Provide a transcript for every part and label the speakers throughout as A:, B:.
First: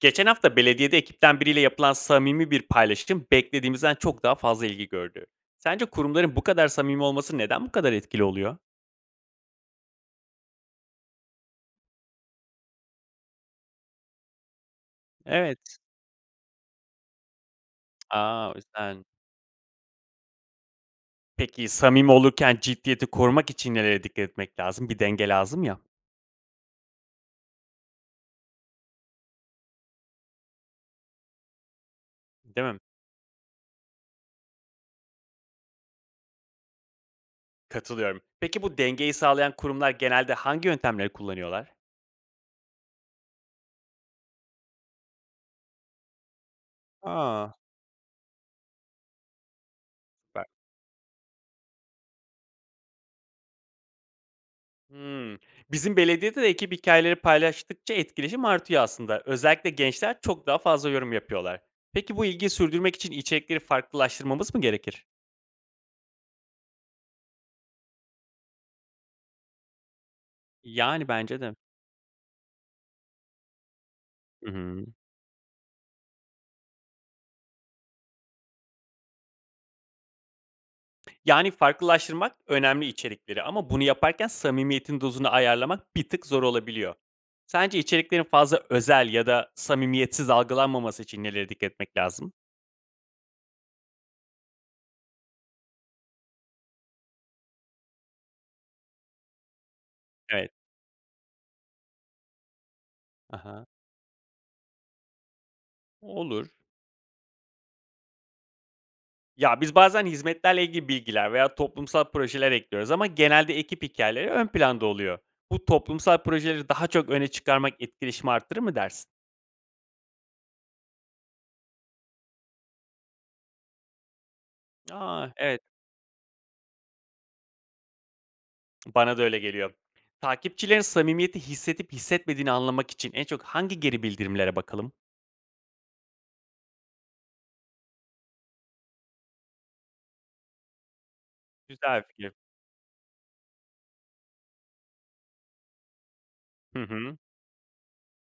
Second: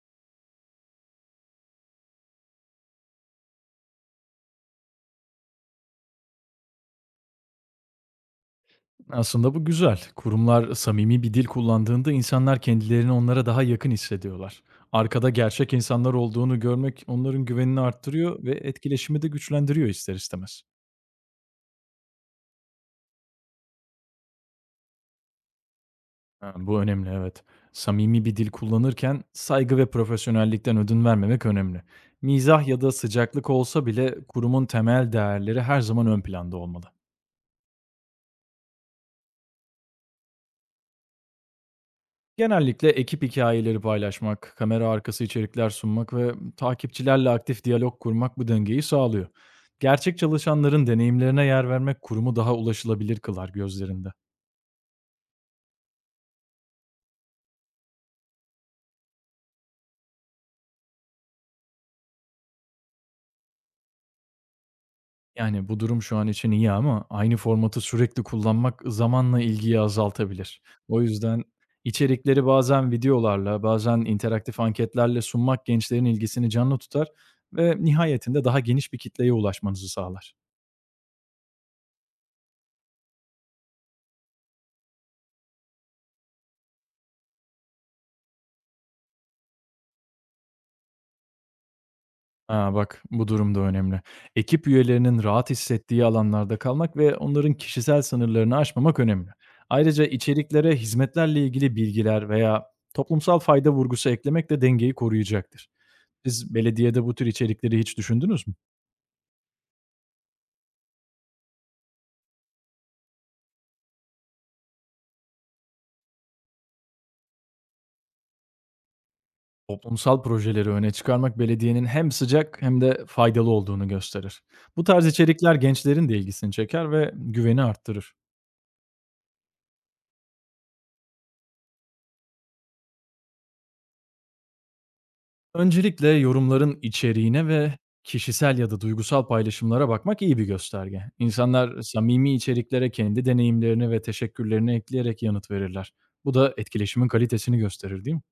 A: Geçen hafta belediyede ekipten biriyle yapılan samimi bir paylaşım beklediğimizden çok daha fazla ilgi gördü. Sence kurumların bu kadar samimi olması neden bu kadar etkili oluyor?
B: Aslında bu güzel. Kurumlar samimi bir dil kullandığında insanlar kendilerini onlara daha yakın hissediyorlar. Arkada gerçek
A: Evet.
B: insanlar olduğunu görmek onların güvenini arttırıyor ve
A: O yüzden.
B: etkileşimi de güçlendiriyor ister istemez.
A: Peki samimi olurken ciddiyeti korumak için nelere dikkat etmek lazım? Bir denge lazım ya,
B: Ha, bu önemli, evet. Samimi bir dil kullanırken saygı ve profesyonellikten ödün vermemek önemli.
A: değil
B: Mizah
A: mi?
B: ya da sıcaklık olsa bile kurumun temel değerleri her zaman ön planda olmalı.
A: Katılıyorum. Peki bu dengeyi sağlayan kurumlar genelde hangi yöntemleri kullanıyorlar?
B: Genellikle ekip hikayeleri paylaşmak, kamera arkası içerikler sunmak ve takipçilerle
A: Aa,
B: aktif diyalog kurmak bu dengeyi sağlıyor. Gerçek
A: süper.
B: çalışanların deneyimlerine yer vermek kurumu daha ulaşılabilir kılar gözlerinde.
A: Hımm. Bizim belediyede de ekip hikâyeleri paylaştıkça etkileşim artıyor aslında. Özellikle gençler çok daha fazla yorum yapıyorlar. Peki bu ilgiyi sürdürmek için içerikleri farklılaştırmamız mı gerekir?
B: Yani bu durum şu an için iyi ama aynı formatı sürekli kullanmak zamanla ilgiyi azaltabilir. O
A: Yani bence
B: yüzden
A: de.
B: içerikleri bazen videolarla, bazen
A: Hı
B: interaktif
A: hı.
B: anketlerle sunmak gençlerin ilgisini canlı tutar ve nihayetinde daha geniş bir kitleye ulaşmanızı sağlar.
A: Yani farklılaştırmak önemli içerikleri, ama bunu yaparken samimiyetin dozunu ayarlamak bir tık zor olabiliyor. Sence içeriklerin fazla özel ya da samimiyetsiz algılanmaması için nelere dikkat etmek lazım?
B: Ha, bak, bu durum da önemli. Ekip üyelerinin rahat hissettiği alanlarda kalmak ve onların kişisel sınırlarını aşmamak önemli. Ayrıca
A: Evet.
B: içeriklere hizmetlerle ilgili bilgiler veya toplumsal
A: Aha.
B: fayda vurgusu eklemek de dengeyi koruyacaktır.
A: Olur.
B: Siz belediyede bu tür içerikleri hiç düşündünüz mü?
A: Ya, biz bazen hizmetlerle ilgili bilgiler veya toplumsal projeler ekliyoruz ama genelde ekip hikayeleri ön planda oluyor. Bu toplumsal projeleri daha çok öne çıkarmak etkileşimi arttırır mı dersin?
B: Toplumsal projeleri öne çıkarmak belediyenin hem sıcak hem de faydalı olduğunu gösterir. Bu tarz
A: A,
B: içerikler
A: evet.
B: gençlerin de ilgisini çeker ve güveni arttırır.
A: Bana da öyle geliyor. Takipçilerin samimiyeti hissedip hissetmediğini anlamak için en çok hangi geri bildirimlere bakalım?
B: Öncelikle yorumların içeriğine ve kişisel ya da duygusal paylaşımlara bakmak iyi bir gösterge. İnsanlar
A: Güzel fikir.
B: samimi içeriklere kendi deneyimlerini ve teşekkürlerini ekleyerek yanıt verirler. Bu da
A: Hı
B: etkileşimin
A: hı.
B: kalitesini gösterir, değil mi?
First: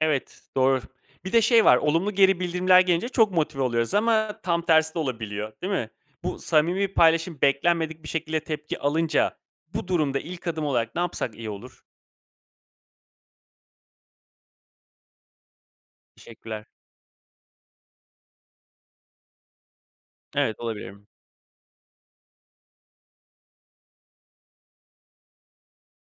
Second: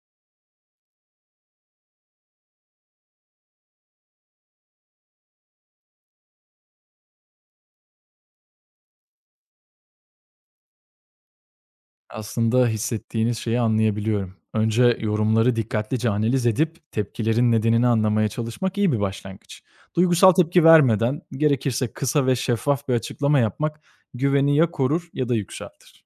A: Evet, doğru. Bir de şey var, olumlu geri bildirimler gelince çok motive oluyoruz ama tam tersi de olabiliyor, değil mi? Bu samimi bir paylaşım beklenmedik bir şekilde tepki alınca bu durumda ilk adım olarak ne yapsak iyi olur?
B: Aslında hissettiğiniz şeyi anlayabiliyorum. Önce yorumları dikkatlice analiz
A: Teşekkürler.
B: edip tepkilerin nedenini anlamaya çalışmak iyi bir başlangıç. Duygusal
A: Evet,
B: tepki
A: olabilirim.
B: vermeden gerekirse kısa ve şeffaf bir açıklama yapmak güveni ya korur ya da yükseltir.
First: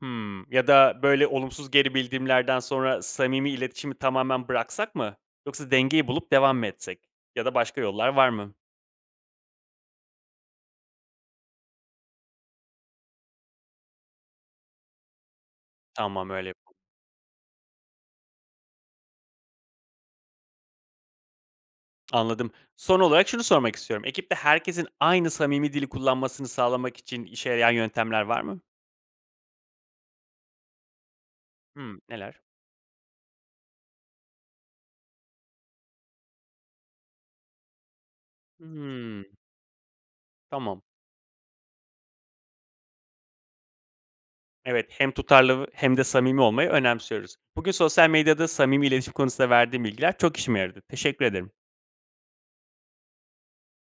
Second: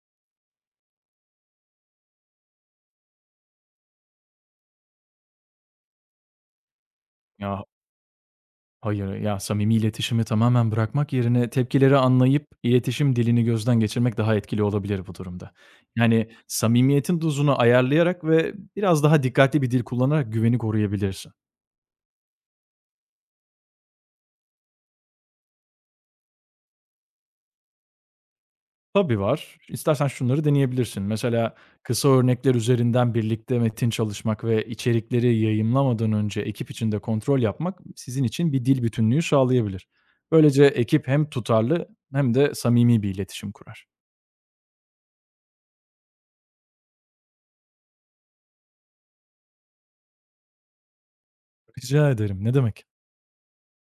A: Hımm. Ya da böyle olumsuz geri bildirimlerden sonra samimi iletişimi tamamen bıraksak mı? Yoksa dengeyi bulup devam mı etsek? Ya da
B: Ya,
A: başka yollar var mı?
B: hayır, ya, samimi iletişimi tamamen bırakmak yerine tepkileri anlayıp iletişim dilini gözden geçirmek daha etkili olabilir bu durumda. Yani,
A: Tamam, öyle.
B: samimiyetin dozunu ayarlayarak ve biraz daha dikkatli bir dil kullanarak güveni koruyabilirsin.
A: Anladım. Son olarak şunu sormak istiyorum. Ekipte herkesin aynı samimi dili kullanmasını sağlamak için işe yarayan yöntemler var mı?
B: Tabii var. İstersen şunları deneyebilirsin. Mesela
A: Hımm,
B: kısa
A: neler?
B: örnekler üzerinden birlikte metin çalışmak ve içerikleri yayımlamadan önce ekip içinde kontrol yapmak sizin için bir dil bütünlüğü
A: Hımm,
B: sağlayabilir. Böylece
A: tamam.
B: ekip hem tutarlı hem de samimi bir iletişim kurar.
A: Evet, hem tutarlı hem de samimi olmayı önemsiyoruz. Bugün sosyal medyada samimi iletişim konusunda verdiğim bilgiler çok işime yaradı. Teşekkür ederim.
B: Rica ederim, ne demek.